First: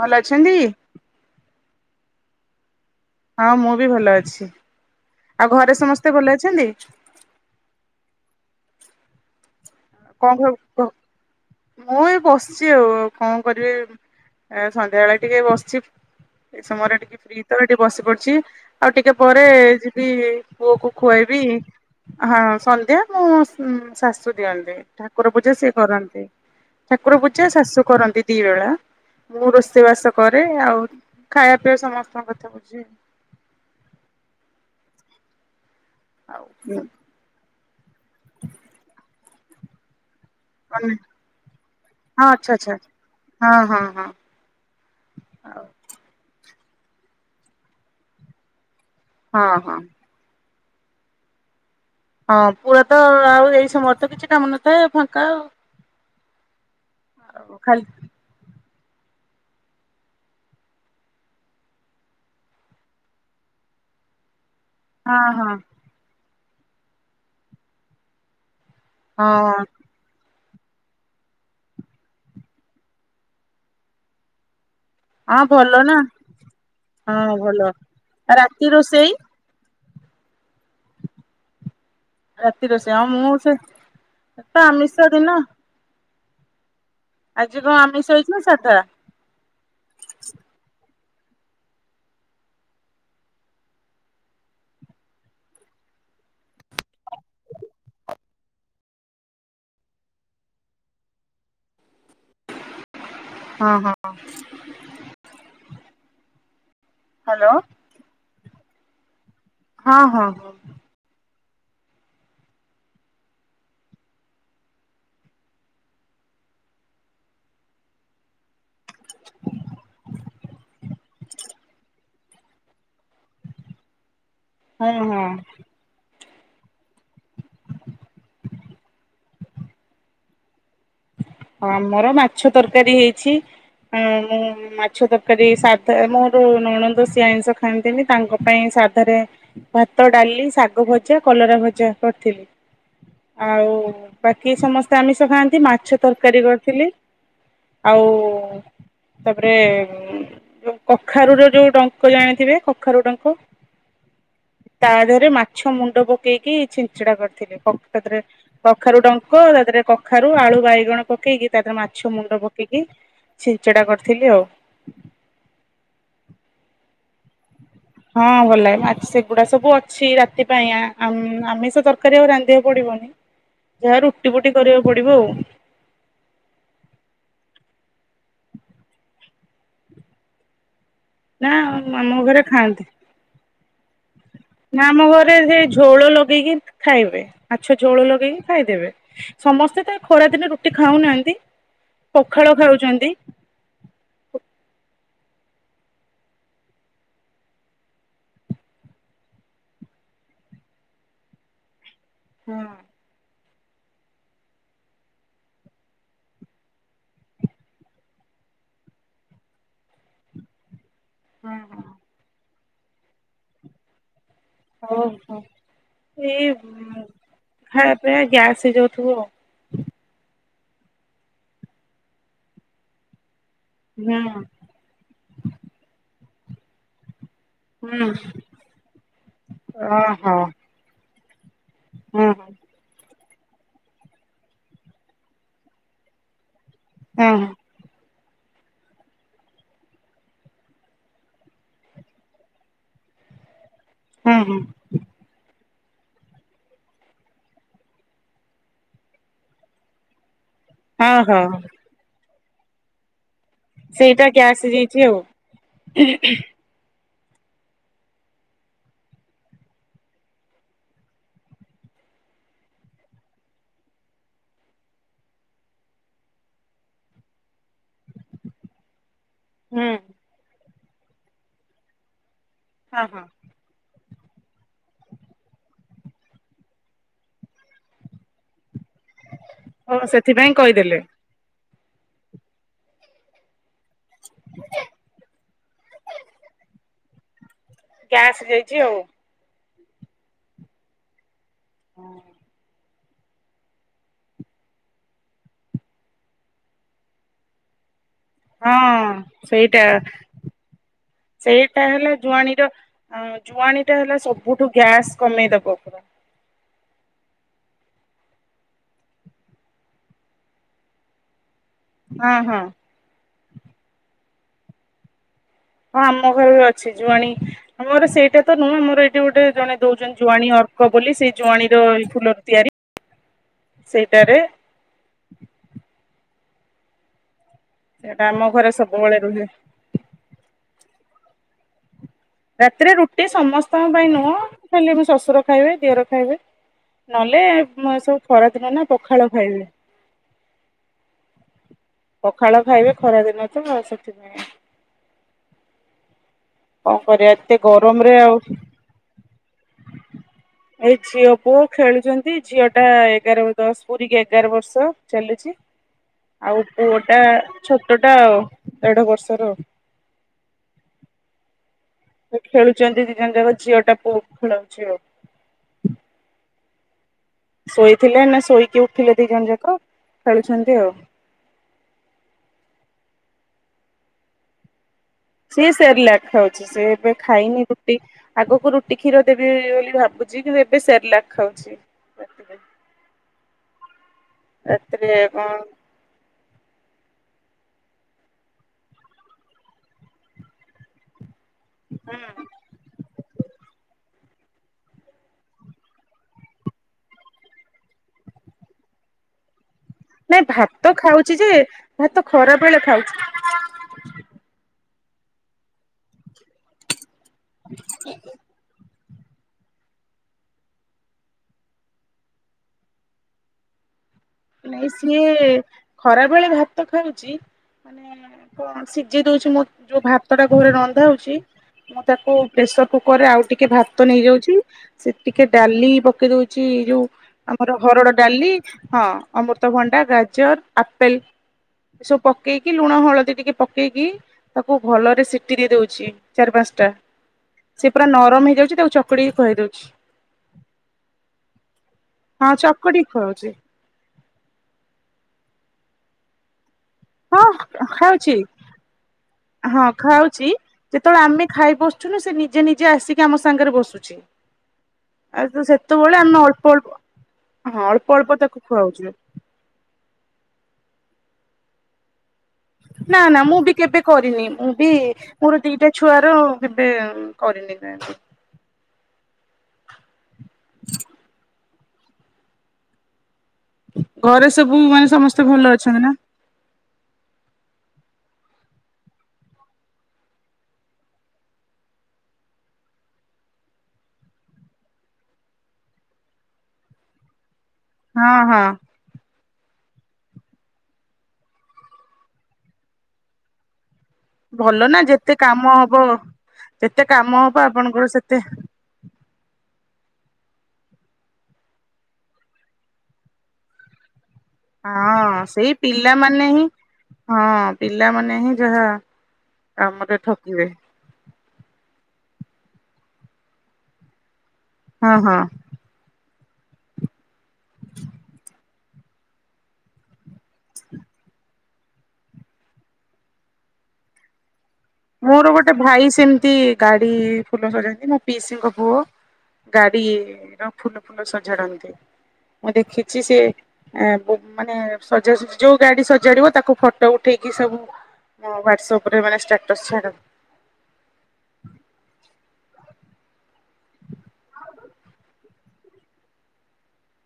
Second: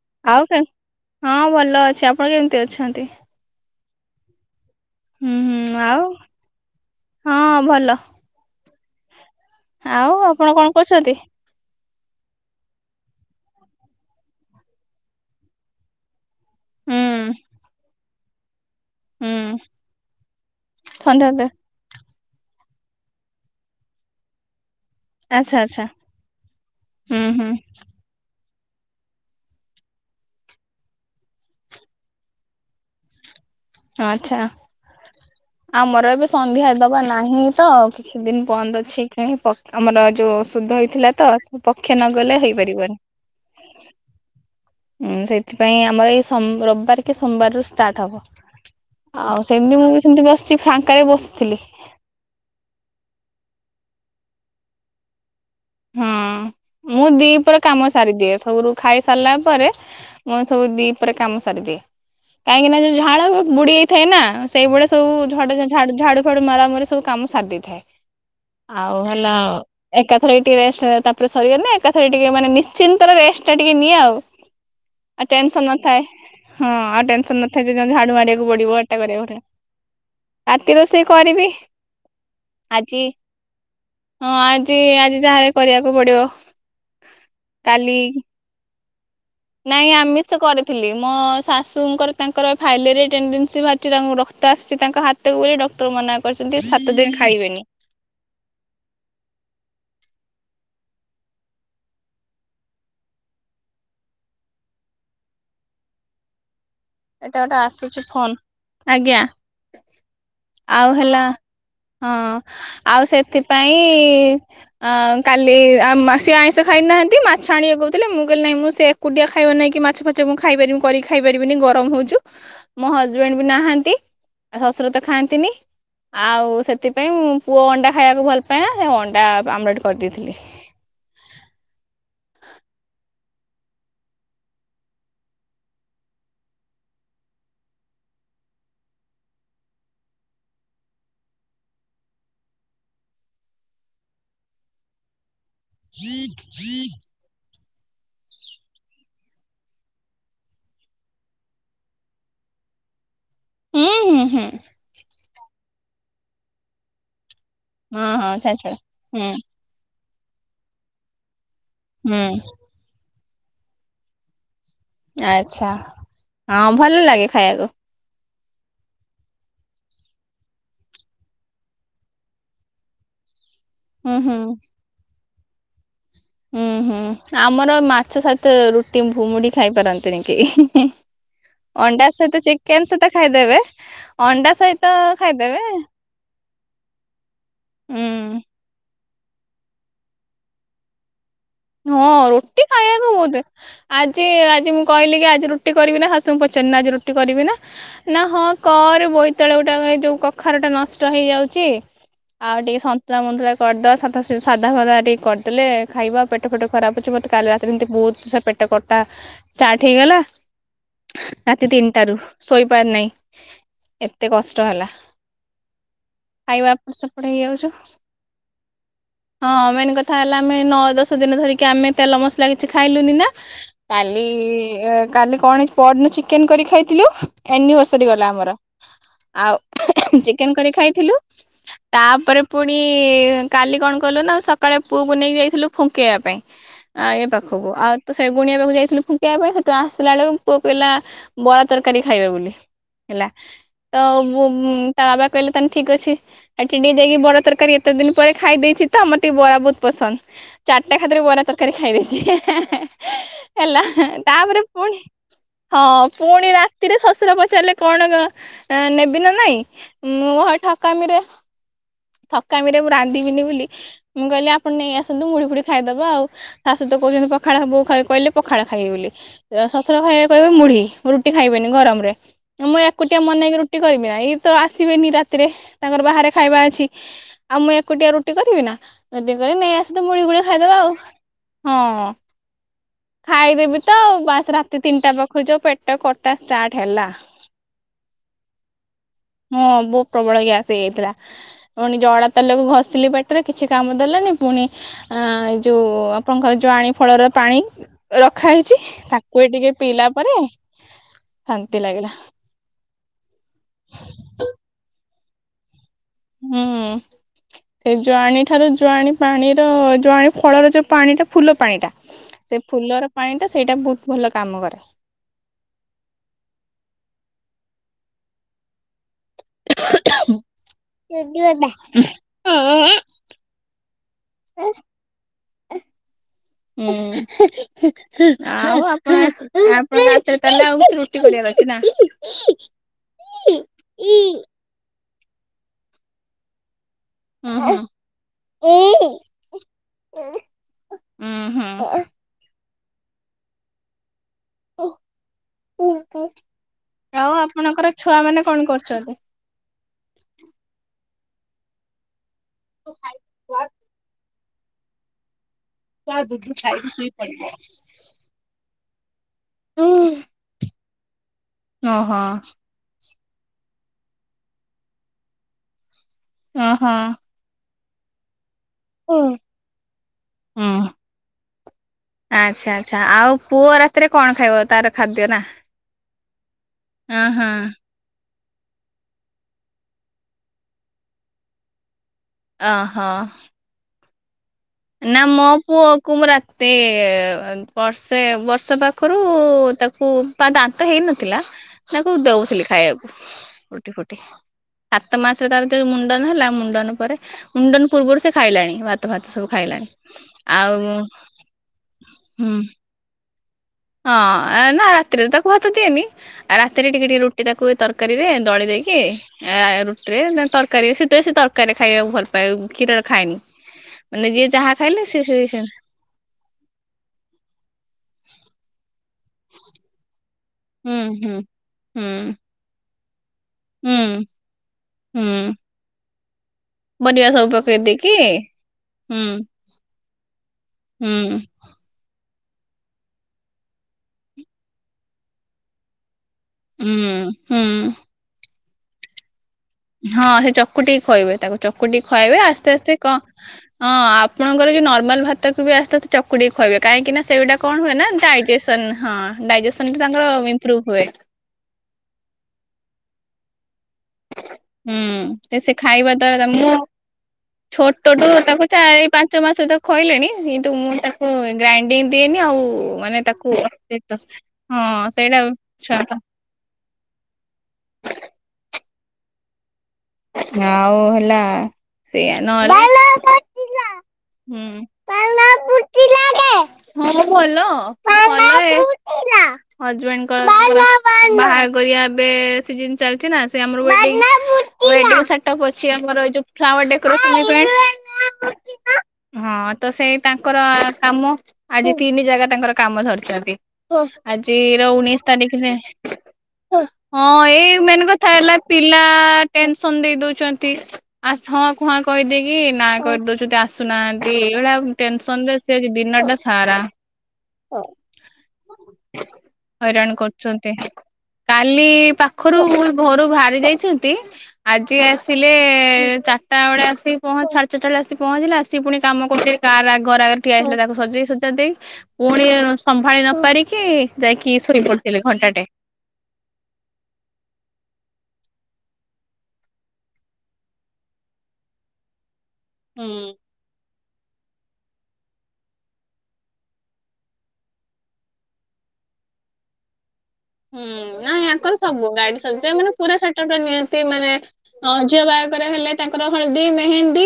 ଭଲ ଆଉ ଅଛନ୍ତି? କେ ହଁ ଭଲ ଅଛି ଆପଣ କେମିତି ଅଛନ୍ତି। ହଁ ମୁଁ ବି ଭଲ ଅଛି ହୁଁ ଆଉ ହୁଁ ଘରେ ସମସ୍ତେ ଭଲ ଅଛନ୍ତି? ହଁ ଭଲ। ଆଉ କହ ଆପଣ କଣ କ କରୁଛନ୍ତି? ମୁଁ ଏ ବସିଛି ଆଉ କଣ କରିବି ସନ୍ଧ୍ୟାବେଳେ ଟିକେ ବସିଛି। ଏଇ ସମୟରେ ହୁଁ ଟିକେ ଫ୍ରି ତ ଏଠିକି ବସି ପଡୁଛି। ଆଉ ଟିକେ ହୁଁ ପରେ ଯିବି ପୁଅକୁ ସନ୍ଧ୍ୟା ଖୁଆଇବି। ଦେ ହଁ ସନ୍ଧ୍ୟା ମୁଁ ଶାଶୁ ଦିଅନ୍ତି। ଠାକୁର ପୂଜା ଆଚ୍ଛା ସିଏ ଆଚ୍ଛା କରନ୍ତି ଠାକୁର ହୁଁ ପୂଜା ହୁଁ ଶାଶୁ କରନ୍ତି। ଦି ବେଳା ମୁଁ ରୋଷେଇ ବାସ କରେ ଆଉ ଖାଇବା ପିଇବା ସମସ୍ତଙ୍କ କଥା ବୁଝେ। ଆଛା ଆମର ଏବେ ଆଉ ସନ୍ଧ୍ୟା ହେଇ ହଁ ଦବ। ନାହିଁ ତ କିଛି ଦିନ ବନ୍ଦ ଅଛି ଆମର ଯୋଉ ଶୁଦ୍ଧ ହେଇଥିଲା ତ ସେ ପକ୍ଷେ ନଗଲେ ଆଚ୍ଛା ଆଚ୍ଛା ହେଇପାରିବନି। ହଁ ହଁ ହଁ। ହଁ ଆଉ ସେଥିପାଇଁ ଆମର ଏଇ ରବିବାର କି ସୋମବାର ରୁ ଷ୍ଟାର୍ଟ ହବ। ଆଉ ହଁ ହଁ। ସେମିତି ମୁଁ ବି ସେମିତି ବସିଛି ଫାଙ୍କାରେ ବସିଥିଲି। ହଁ ପୁରା ତ ଆଉ ଏଇ ସମୟରେ ତ କିଛି କାମ ନଥାଏ ଫାଙ୍କା ଆଉ। ହୁଁ ମୁଁ ଦିପହରେ ଖାଲି କାମ ସାରିଦିଏ ସବୁରୁ। ଖାଇ ସାରିଲା ପରେ ମୁଁ ସବୁ ଦିପହରେ କାମ ସାରିଦିଏ। କାହିଁକି ନା ଯୋଉ ଝାଳ ବୁଡି ଯାଇଥାଏ ନା ସେଇଭଳିଆ। ହଁ ଯଉ ହଁ। ଝାଡୁ ଝାଡୁ ଫାଡୁ ମାରାମରି ସବୁ କାମ ସଧିଥାଏ ଆଉ ହେଲା। ହଁ ଏକା- ଥରେ ଟିକେ ରେଷ୍ଟ ତାପରେ ସରିଗଲେ ଏକଥରେ ଟିକେ ମାନେ ନିଶ୍ଚିନ୍ତରେ ରେଷ୍ଟ ଟା ଟିକେ ନିଏ ଆଉ। ଆଉ ହଁ ଟେନସନ ଭଲ ନା ନଥାଏ ହଁ ଆଉ ହଁ ଟେନସନ ଭଲ ନଥାଏ ଯେ ଝାଡୁ ମାରିବାକୁ ରାତି ପଡିବ ଏଟା ରୋଷେଇ କରିବା ଘରେ ରାତି ରୋଷେଇ କରିବି। ରାତି ରୋଷେଇ ହଁ ଆଜି ମୁଁ ସେ ହଁ ତ ଆଜି ଆମିଷ ଆଜି ଦିନ। ଯାହାଲେ କରିବାକୁ ପଡିବ। ଆଜି କଣ କାଲି ଆମିଷ ହୋଇଛି ନା ସାଧା? ନାଇଁ ଆମିଷ କରିଥିଲି ମୋ ଶାଶୁଙ୍କର ତାଙ୍କର ଫାଇଲେରି ଟେନଡେନସି ବା। ତାଙ୍କୁ ରକ୍ତ ଆସିଛି ତାଙ୍କ ହାତକୁ ବୋଲି ଡକ୍ଟର ମନା କରିଛନ୍ତି ସାତ ଦିନ ଖାଇବେନି। ହଁ ହଁ ହଁ ଏଟା ଗୋଟେ ଆସୁଛି ଫୋନ୍ ଆଜ୍ଞା। ହଁ ହଁ। ଆଉ ହେଲା ହଁ ଆଉ ସେଥିପାଇଁ। ଆ କାଲି ସେ ଆଇଁଷ ଖାଇନାହାନ୍ତି ମାଛ ଆଣିବା କହୁଥିଲେ ମୁଁ କହିଲି ନାହିଁ ମୁଁ ସେ କୁଣ୍ଡିଆ ଖାଇବ ନାଇଁ କି ମାଛ ଫାଛ ମୁଁ ଖାଇ ପାରିବି କରିିକ ଖାଇ ପାରିବିନି ଗ ତ ହୋଉଛୁ ମୋ ହଜବେଣ୍ଡ ବି ନାହାନ୍ତି ହଁ ଶଶୁର ତ ହଁ ଖାଆନ୍ତିନି। ଆଉ ସେଥିପାଇଁ ମୁଁ ପୁଅ ଅଣ୍ଡା ଖାଇବାକୁ ଭଲ ପାଏ ନା ସେ ଅଣ୍ଡା ଆମଲଟ କରିଦେଇଥିଲି। ଆମର ମାଛ ତରକାରୀ ହେଇଛି ଆ ମୁ ମାଛ ତରକାରୀ ସାଧା ମୋର ନଣନ୍ଦ ସେ ଆଇଁଷ ଖାଆନ୍ତିନି ତାଙ୍କ ପାଇଁ ସାଧାରେ। ଭାତ ଡାଲି ଶାଗ ଭଜା କଲରା ଭଜା କରିଥିଲି। ଆଉ ବାକି ସମସ୍ତେ ଆମିଷ ଖାଆନ୍ତି ମାଛ ତରକାରୀ କରିଥିଲି। ଆଉ ତାପରେ ଯୋଉ କଖାରୁ ର ଯୋଉ ଡଙ୍କ ଜାଣିଥିବେ କଖାରୁ ଡଙ୍କ ହୁଁ ହୁଁ ହୁଁ। ତା ଦେହରେ ମାଛ ମୁଣ୍ଡ ପକେଇକି ଛେଞ୍ଚଡା କରିଥିଲି ହଁ ତାପରେ ହଁ ଛାଞ୍ଚୁଳା କଖାରୁ ହୁଁ ଡଙ୍କା ତା ଦେହରେ କ କଖାରୁ ଆଳୁ ବାଇଗଣ ପକେଇକି ତାରେ ମାଛ ମୁଣ୍ଡ ହୁଁ ପକେଇକି ଛିଚଡା କରିଥିଲି ଆଉ। ଆଛା ହଁ ଭଲ ଲାଗେ ଖାଇବାକୁ। ହଁ ଭଲ ଲାଗେ ସେଗୁଡା ସବୁ ଅଛି ରାତି ପାଇଁ କା ଆମିଷ ତରକାରୀ ଆଉ ରାନ୍ଧିବାକୁ ପଡିବନି। ଯାହା ହୁଁ ରୁଟି ହୁଁ ଫୁଟି କରିବାକୁ ପଡିବ ଆଉ। ହୁଁ ହୁଁ ଆମର ମାଛ ସହିତ ରୁଟି ଭୁମୁଡି ଖାଇ ପାରନ୍ତିନି କେହି। ନା ଅଣ୍ଡା ଆମ ଘରେ ସହିତ ଖାଆନ୍ତି। ଚିକେନ ସହିତ ଖାଇଦେବେ ଅଣ୍ଡା ସହିତ ନା ଆମ ଘରେ ସେ ଖାଇଦେବେ ଝୋଳ ଲଗେଇକି ଖାଇବେ ମାଛ ଝୋଳ ହୁଁ ଲଗେଇକି ଖାଇଦେବେ। ସମସ୍ତେ ତ ଖରା ଦିନେ ରୁଟି ଖାଉନାହାନ୍ତି। ହଁ ପଖାଳ ରୁଟି ଖାଉଛନ୍ତି। ଖାଇବାକୁ ବୋଧେ ଆଜି ଆଜି ମୁଁ କହିଲି କି ଆଜି ରୁଟି କରିବି ନା ଶାଶୁଙ୍କୁ ପଚାରି ନା ଆଜି ରୁଟି କରିବି ନା? ନା ହଁ କର ବୋଇତାଳୁ ଗୁଟା ଯୋଉ କଖାର ଟା ନଷ୍ଟ ହେଇଯାଉଛି। ଆଉ ହଁ ଟିକେ ସନ୍ତୁଳା ମନ୍ତୁଳା କରିଦବା ସାଧା ଫାଧା ଟିକେ କରିଦେଲେ ଖାଇବା ପେଟ। ପେଟ ଫଟ ଖରାପ ଅଛି ମୋତେ କାଲି ରାତିରେ ଏମିତି ବହୁତ ପେଟ କଟା ଷ୍ଟାର୍ଟ ହେଇଗଲା। ହଁ ରାତି ହଁ ତିନିଟାରୁ ଶୋଇପାରି ନାହିଁ ଏତେ କଷ୍ଟ ହେଲା। ଖାଇବା ଏପଟ ଏଇମୁଁ ସେପଟ ହେଇଯାଉଛୁ ଖାଇବା ପିଇବା ଗ୍ୟାସ ହେଇ ଯାଉଥିବ ଆଉ ହଁ ମେନ୍ କଥା ହେଲା ଆମେ ନଅ ଦଶ ଦିନ ଧରିକି ଆମେ ତେଲ ମସଲା କିଛି ଖାଇଲୁନି ନା ହୁଁ କାଲି ଏ କାଲି କଣ ପରଦିନ ଚିକେନ କରି ଖାଇଥିଲୁ। ହୁଁ ଏନିଭର୍ସରୀ ଗଲା ଆମର। ଆଉ ଓହୋ ଚିକେନ କରି ଖାଇଥିଲୁ ହଁ ତାପରେ ପ ପୁଣି କାଲି କଣ କଲୁ ନା ସକାଳେ ପୁଅକୁ ନେଇକି ଯାଇଥିଲୁ ଫୁଙ୍କେଇବା ପାଇଁ। ଆ ଏ ପାଖକୁ ଆଉ ତ ସେ ଗୁଣିବାକୁ ଯାଇଥିଲୁ ଫୁଂକିବା ପାଇଁ ସେଠୁ ଆସିଲା ବେଳକୁ ପୁଅ କହିଲା ବରା ତରକାରୀ ଖାଇବେ ବୋଲି। ହେଲା ତବୁ ହଁ ତା ବାବା କହିଲେ ତାହାନେ ଠିକ ଅଛି। ଏ କିଣି ଦେଇକି ବରା ତରକାରୀ ଏତେ ଦିନ ପରେ ଖାଇ ଦେଇଛି ତ ଆମର ଟିକେ ବରା ବହୁତ ପସନ୍ଦ। ଚାରିଟା ହଁ ଖାତରେ ବରା ହଁ। ତରକାରୀ ଖାଇଦେଇଛି ହେଁ ହେଁ ହେଁ। ହେଲା ସେଇଟା ଗ୍ୟାସ୍ ତାପରେ ହେଇଯାଇଛି ପୁଣି ଆଉ। ହଁ ପୁଣି ରାତିରେ ଶଶୁର ପଚାରିଲେ କଣ? ଏ ନେବି ନା ନାଇଁ ମୁଁ ଠକାମିରେ ଥକାମି ରେ ମୁଁ ରାନ୍ଧିବିନି ବୋଲି ମୁଁ କହିଲି ଆପଣ ନେଇ ଆସନ୍ତୁ ମୁଢି ଫୁଡ଼ି ଖାଇଦବା ଆଉ ଶାଶୁ ତ କହୁଛନ୍ତି ପଖାଳ ବୋଉ ଖାଇ କହିଲେ ପଖାଳ ଖାଇବି ବୋଲି। ହୁଁ ଶଶୁର ଖାଇବା କହିବେ ମୁଢି ରୁଟି ଖାଇବେନି ଗରମରେ ମୁଁ ହଁ ଏକୁଟିଆ ହଁ ମୋନା ଇକି ରୁ ରୁଟି କରିବି ନା ଏଇ ତ ଆସିବେନି ରାତିରେ ତାଙ୍କର ବାହାରେ ଖାଇବା ଅଛି। ଆଉ ମୁଁ ଏକୁଟିଆ ରୁଟି କରିବି ନା। ସେଥିପାଇଁ ନେଇ ଆସଲି ଓ ତେ ମୁଳିଗୋଳି ସେଥିପାଇଁ ଖାଇଦବା ଆଉ କହିଦେଲେ। ହଁ ଖାଇଦେବି ତ ବାସ ରାତି ତିନିଟା ପାଖରୁ ଯୋଉ ପେଟ କଟା ଷ୍ଟାର୍ଟ ହେଲା। ଗ୍ୟାସ ଯାଇଛି ଆଉ। ହଁ ବହୁତ ପ୍ରବଳ ଗ୍ୟାସ ହେଇଯାଇଥିଲା ପୁଣି ଜଡା ତେଲକୁ ଘଷିଲି ପେଟ ରେ କିଛି କାମ ଦେଲାନି ପୁଣି ଆ ଯୋଉ ଆପଣଙ୍କର ଯୋଉଆଣି ଫଳର ପାଣି। ରଖା ହେଇଛି ହଁ ତାକୁ ଟିକେ ସେଇଟା ପିଇଲା ପରେ ସେଇଟା ଶାନ୍ତି ଲାଗିଲା ହେଲା ଜୁଆଣୀର ଅ ଜୁଆଣୀ ଟା ହେଲା ସବୁ ଠୁ ଗ୍ୟାସ କମେଇ ଦବ ପୁରା ହୁଁ। ସେ ଜୁଆଣି ଠାରୁ ଜୁଆଣି ପାଣିର ଜୁଆଣି ଫଳର ଯୋଉ ପାଣି ଟା ଫୁଲ ପାଣି ଟା। ହଁ ହଁ ସେ ଫୁଲର ପାଣିଟା ସେଇଟା ବହୁତ ଭଲ କାମ କରେ। ହଁ ଆମ ଘରେ ବି ଅଛି ଜୁଆଣି ଆମର ସେଇଟା ତ ନୁହେଁ ଆମର ଏଇ ଗୋଟେ ଜଣେ ଦଉଛନ୍ତି ଜୁଆଣି ଅର୍କ ବୋଲି ସେଇ ଜୁଆଣୀ ର ଫୁଲର ତିଆରି ସେଇଟାରେ ହୁଁ ଆଉ ସେଇଟା ଆମ ଘରେ [unintelligible] ସବୁବେଳେ ରେ ରୁହେ। ତାହେଲେ ଆଉ କିଛି ରୁଟି କରିବା ଅଛି ନା ରାତିରେ ରୁଟି ସମସ୍ତଙ୍କ ପାଇଁ ହୁଁ ନୁହଁ ଖାଲି ମୁ ଶ୍ୱଶୁର ଖାଇବେ ଦିଅର ଖାଇବେ। ନହେଲେ ସବୁ ଖରାଦିନ ନା ପଖାଳ ଖାଇବେ। ହୁଁ ହୁଁ। ପଖାଳ ଖାଇବେ ଖରାଦିନ ତ ସେଥିପାଇଁ। କଣ କରିବା ଆଉ ଏତେ ଆପଣଙ୍କର ଗରମରେ ଛୁଆ ଆଉ ମାନେ କଣ କରୁଛନ୍ତି? ଏଇ ଝିଅ ପୁଅ ଖେଳୁଛନ୍ତି ଝିଅ ଟା ଓହୋ ଏଗାରକୁ ଦଶ ପୁରୀକି ଏ ଏଗାର ବର୍ଷ ଚାଲୁଛି ଓହୋ ଆଉ ପୁଅ ଟା ଛୋ ଛୋଟଟା ଆଉ ଦେଢ଼ ବର୍ଷର। ହୁଁ। ଓହୋ। ଅଛନ୍ତି ଦିଇ ଜଣ ଯାକ ଝିଅ ଟା ପୁଅକୁ ଖୋଳଉଛିି ଆଉ। ଅହଁ। ଶୋଇଥିଲେ ନା ଶୋଇକି ଉଠିଲେ ଦି ଜଣ ଯାକ ଖେଳୁଛନ୍ତି ଆଉ। ଆଚ୍ଛା ଆଚ୍ଛା ଆଉ ପୁଅ ରାତିରେ କଣ ଖାଇବ ତାର ଖାଦ୍ୟ ନା ସିଏ ସେରଲାକ ଖାଉଛି ସେ ଏବେ ଅ ହଁ ଖାଇନି ତ ଟି ଆଗକୁ ରୁଟି କ୍ଷୀର ଦେବି ବୋଲି ଭାବୁଛି କିନ୍ତୂ ଏବେ ସେରଲାକ ଖାଉଛି। ଅ ହଁ। ରାତିରେ ନା ମୋ କଣ ପୁଅ କୁ ମୁଁ ରାତି ଅ ବର୍ଷେ ବର୍ଷେ ପାଖରୁ ତାକୁ ତା ଦାନ୍ତ ହେଇନଥିଲା ତାକୁ ହୁଁ ଦଉଥିଲି ଖାଇବାକୁ ରୁଟି ଫୁଟି। ସାତ ମାସରେ ତାର ଯୋଉ ମୁଣ୍ଡନ ହେଲା ମୁଣ୍ଡନ ପରେ ମୁଣ୍ଡନ ପୂର୍ବରୁ ସେ ଖାଇଲାଣି ଭାତ ଫାତ ସବୁ ଖାଇଲାଣି। ନାଇଁ ଆଉ ଭାତ ଖାଉଛି ଯେ ଭାତ ହୁଁ ଖରା ବେଳେ ଖାଉଛି ହଁ ଏ ନା ରାତିରେ ତାକୁ ଭାତ ଦିଏନି ଆଉ ରାତିରେ ଟିକେ ଟିକେ ରୁ ରୁଟି ଏ ତାକୁ ତରକାରୀରେ ଦଳି ଦେଇକି ଆ ରୁଟିରେ ତରକାରୀ ସେ ତ ସେ ତରକାରୀ ଖାଇବାକୁ ଭଲ ପାଏ ଉଁ କ୍ଷୀରରେ ଖାଏନି। ମାନେ ଯିଏ ଯାହା ଖାଇଲେ ସିଏ ସେଇ ସେମ ଖରା ବେଳେ ଭାତ ଖାଉଛି ମାନେ କଣ ସିଝେଇ ଦଉଛି ମୋ ଯୋଉ ଭା ତଟା କଉ ରେ ହୁଁ ରନ୍ଧା ହୁଁ ହଉଛି ମୁଁ ହୁଁ ତାକୁ ପ୍ରେସର କୁକର ରେ ଆଉ ଟି ଟିକେ ଭାତ ହୁଁ ନେଇଯାଉଛି ସେ ଟିକେ ହୁଁ ଡାଲି ପକେଇ ଦଉ ଅଛି ଯୋଉ ପରିବା ସବୁ ଆମର ପକେଇ ହରଡ଼ ଦେଇକି ଡାଲି ହଁ। ହୁଁ ଅମୃତଭଣ୍ଡା, ଗାଜର, ଆପେଲ ହୁଁ ଏ ସବୁ ପକେଇକି ଲୁଣ, ହଳଦୀ ଟିକେ ପକେଇକି ତାକୁ ଭଲରେ ସିଟି ଦେଇ ଦଉଛି। ଚାରି ପାଞ୍ଚଟା ହୁଁ ହୁଁ ସିଏ ପୁରା ନରମ ହେଇଯାଉଛି ତାକୁ ଚକୁଡି ଖୁଆଇ ଦଉ ହଁ ସେ ଚକୁଟିିକି ଖୁଆଇବେ ତାକୁ ଚକୁଟି ଖୁଆଇବେ ହଁ ଆସ୍ତେ ଆସ୍ତେ ଚକଡିକି କ ଖୁଆଉଛି ହଁ ଆପଣଙ୍କର ଯୋଉ ନର୍ମାଲ ଭାତ କୁ ବି ଆସ୍ତେ ଆସ୍ତେ ଚ ଚକୁଟିକି ଖୁଆଇବେ କାହିଁକି ନା ସେଗୁଟା କଣ ହଁ ହୁଏ ନା ଖାଉଛି ଡାଇଜେସନ ହଁ ହଁ ଡାଇଜେସନ ଟା ତାଙ୍କର ଖାଉଛି ଇମପ୍ରୁଭ୍ ହୁଏ। ଯେତେବେଳେ ଆମେ ଖାଇବୁ ଛୁନୁ ସେ ନିଜେ ନିଜେ ଆସିକି ଆମ ସାଙ୍ଗରେ ବସୁଛି। ହୁଁ ତ ଆଉ ସେ ଖାଇବା ସେତେବେଳେ ଆମେ ଦ୍ଵାରା ତା ଅଳ୍ପ ମୁଁ ଅଳ୍ପ ହଁ ଅଳ୍ପ ଛୋଟଠୁ ଅଳ୍ପ ତାକୁ ଖୁଆଉଛୁ ଚାରି ପା ଞ୍ଚ ମାସ ତ ଖୁଏଇଲେଣି କିନ୍ତୁ ମୁଁ ତାକୁ ଗ୍ରାଇଡିଙ୍ଗ ଦିଏନି ଆଉ ନା ମାନେ ନା ତାକୁ ମୁଁ ବି କେବେ ହଁ କରିନି ମୁଁ ବି ସେଇଟା ମୋର ଦିଟା ଛୁଆ ଛୁଆର କେବେ କରିନି ସେମିତି। ଆଉ ହେଲା ସେୟା ନହେଲେ ଘରେ ହୁଁ। ସବୁ ହଁ ମାନେ ସମସ୍ତେ ଭଲ ଅଛନ୍ତି ନା ପା ଭଲ ହଜବେଣ୍ଡଙ୍କ ବାହା କରିବା ଏବେ ସିଜିନ୍ ଚାଲିଛି ନା ସେ ଆମର ଗୋଟେ ୱେଡିଙ୍ଗସେଟପ୍ ଅଛି ଆମର ଏ ଯୋଉ ଫ୍ଲାୱାର ଡେକୋରେସନ ଇଭେଣ୍ଟ। ହଁ ହଁ। ହଁ ତ ସେଇ ତାଙ୍କର କାମ ଆଜି ତିନି ଜାଗା ତାଙ୍କର କାମ ଧରିଛନ୍ତି। ଭଲ ଆଜିର ନା ଉଣେଇଶ ଯେତେ କାମ ତାରିଖରେ ହବ ଯେତେ ହଁ କାମ ହବ ଏଇ ଆପଣଙ୍କର ମେନ କଥା ସେତେ ହେଲା ପିଲା ଟେନସନ ଦେଇ ଦଉଛନ୍ତି ଆ ହଁ କୁ ହଁ କହିଦେଇକି ନା କହିଦଉଛନ୍ତି ଆସୁନାହାନ୍ତି। ଏଇଭଳିଆ ହଁ ଟେନସନ ରେ ସେଇ ସେ ଦିନଟା ପିଲାମାନେ ହିଁ ସାରା। ହଁ ପିଲାମାନେ ହିଁ ଯାହା ହଇରାଣ କାମରେ ଠକିବେ କରୁଛନ୍ତି। କାଲି ପାଖରୁ ଘରୁ ବାହାରି ଯାଇଛନ୍ତି ଆଜି ହଁ ହଁ। ଆସିଲେ ଚାରିଟା ବେଳେ ଆସିକି ପହଞ୍ଚ ସାଢେ ଚାରିଟା ବେଳେ ଆସିକି ପହଞ୍ଚିଲେ ଆସିକି ପୁଣି କାମ କରୁଥିଲେ। କାର ଘର ଆଗରେ ଠିଆ ହେଇଥିଲା ତାକୁ ସଜେଇ ସୁଜା ଦେଇ ପୁଣି ସମ୍ଭାଳି ନ ପାରିକି ଯାଇକି ଶୋଇପଡ ମୋର ଗୋଟେ ଭାଇ ସେମିତି ଗାଡି ଫୁଲ ସଯାନ୍ତି। ମୋ ପିଇସିଙ୍କ ପୁଅ। ଗାଡି ର ଫୁଲ ଫୁଲ ସଝାଡନ୍ତି। ମୁଁ ହୁଁ। ଦେଖିଛି ସେ ମାନେ ସଜା ସୁଜି ଯୋଉ ଗାଡି ସଜାଡିବ ତାକୁ ଫଟୋ ଉଠେଇକି ସବୁ ହଁ ୱାଟସଆପ ରେ ମାନେ ଷ୍ଟାଟସ୍ ଛାଡ଼ନ୍ତି। ହୁଁ ନା ୟାଙ୍କର ସବୁ ଗାଡି ସଯା ମାନେ ପୁରା ସେଟଅପ ଟା ନିଅନ୍ତି ମାନେ ଝିଅ ବାହାଘରେ ହେଲେ ତାଙ୍କର ହଳଦୀ ମେହେନ୍ଦୀ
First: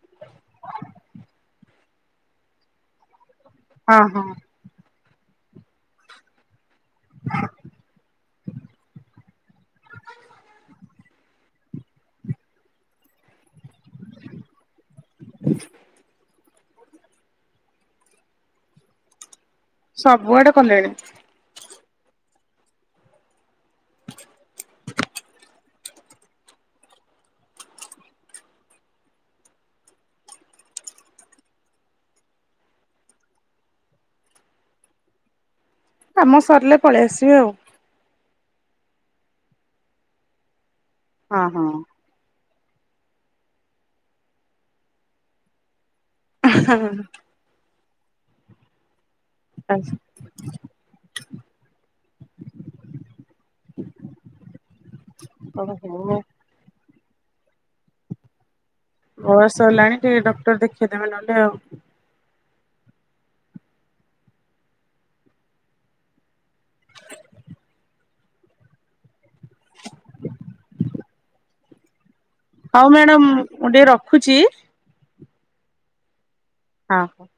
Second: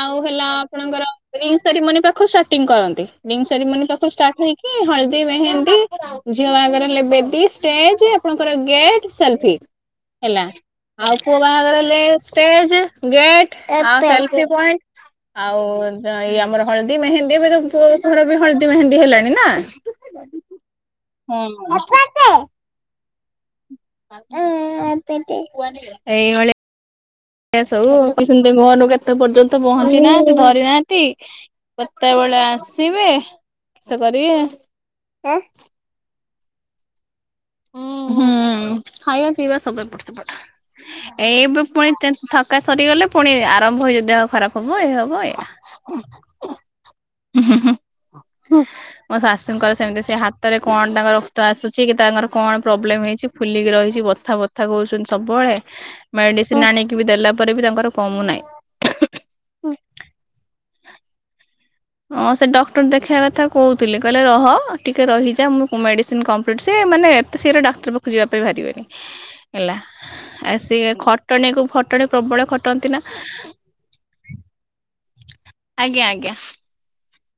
ଆଉ ହେଲା ଆପଣଙ୍କର ରିଙ୍ଗସେରିମନି ପାଖୁରୁ ଷ୍ଟାର୍ଟିଙ୍ଗି କରନ୍ତି। ରିଙ୍ଗସେରିମନି ହଁ ପାଖୁରୁ ହଁ ଷ୍ଟାର୍ଟ ହେଇକ କି ହଳଦୀ ମେହେନ୍ଦି, ଝିଅ ବାହାଘର ହେଲେ ବେ ଦି ଷ୍ଟେଜ୍ ଆପଣଙ୍କର ଗେଟ୍ ସେଲ୍ଫି। ହେଲା ଆଉ ପୁଅ ବାହାଘର ହେଲେ ଷ୍ଟେଜେ ଗେଟ [unintelligible] ପଏଣ୍ଟ। ଆଉ ଏଇ ଆମର ହଳଦୀ ମେହେନ୍ଦୀ ଏବେ [unintelligible] ପୁଅ ଘର ବି ହଳଦୀ ମେହେନ୍ଦୀ ହେଲାଣି ନା। ସବୁଆଡେ କଲେଣି। [unintelligible] [unintelligible] ଏଇଭଳି ଏ ସବୁ କି ସେମିତି ଘରୁ କେତେ ପର୍ଯ୍ୟନ୍ତ ପହଞ୍ଚି ନାହାନ୍ତି ଧରି ନାହାନ୍ତି? କେତେବୋଳେ ଆସିବେ କିଷ କରିବେ। କାମ ସରିଲେ ପଳେଇ ଆସିବେ ଆଉ। ଉଁ। ହଁ ଥକା ସରିଗଲେ ପୁଣି ଆରମ୍ଭ ହେଇ ଦେହ ଖରାପ ହବ ଏଇ ହବ ଏୟା। [unintelligible] [unintelligible] ମୋ ଶା ଶୁଙ୍କର ହଁ। ସେମିତି ସେ ହାତରେ କଣ ତାଙ୍କର ରକ୍ତ ଆସୁଛି କି ତାଙ୍କର କଣ ପ୍ରୋବ୍ଲେମ ହେଇଛି ଫୁଲିକି ରହିଛି ବଥା ବଥା କୋହୁଛନ୍ତି ସବୁବୋଳେ ମେ ହଉ ମେଡ଼ିସିନ୍ ଆଣିକି ବି ଦେଲା ପରେ ବି ତାଙ୍କର କମୁ ନାଇଁ। ବୟସ ହେଲାଣି ଟିକେ ଡକ୍ଟର ଦେଖେଇଦବେ ନହେଲେ ଆଉ। ହଁ ସେ ଡକ୍ଟର ଦେଖିଇବା କଥା କୋହୁଥୁଲେ କହିଲେ ରହ ଟିକେ ରହିଯା ମୁଁ ମେଡ଼ିସିନ୍ କମ୍ ପିଟ୍ ସିଏ ମାନେ ଏତେ ଶୀଘ୍ର ଡାକ୍ତର ପାଖୁକୁ ଯିବା ପାଇଁ ବାହାରିବେନି। ହେଲା ଆଉ ସିଏ ଖଟଣୀ କୁ ଫଟଣୀ ପ୍ରବଳ ଖଟନ୍ତି ହଉ ନା ମ୍ୟାଡାମ ମୁଁ ଟିକେ ରଖୁଚି। ଆଜ୍ଞା ଆଜ୍ଞା। ହଁ।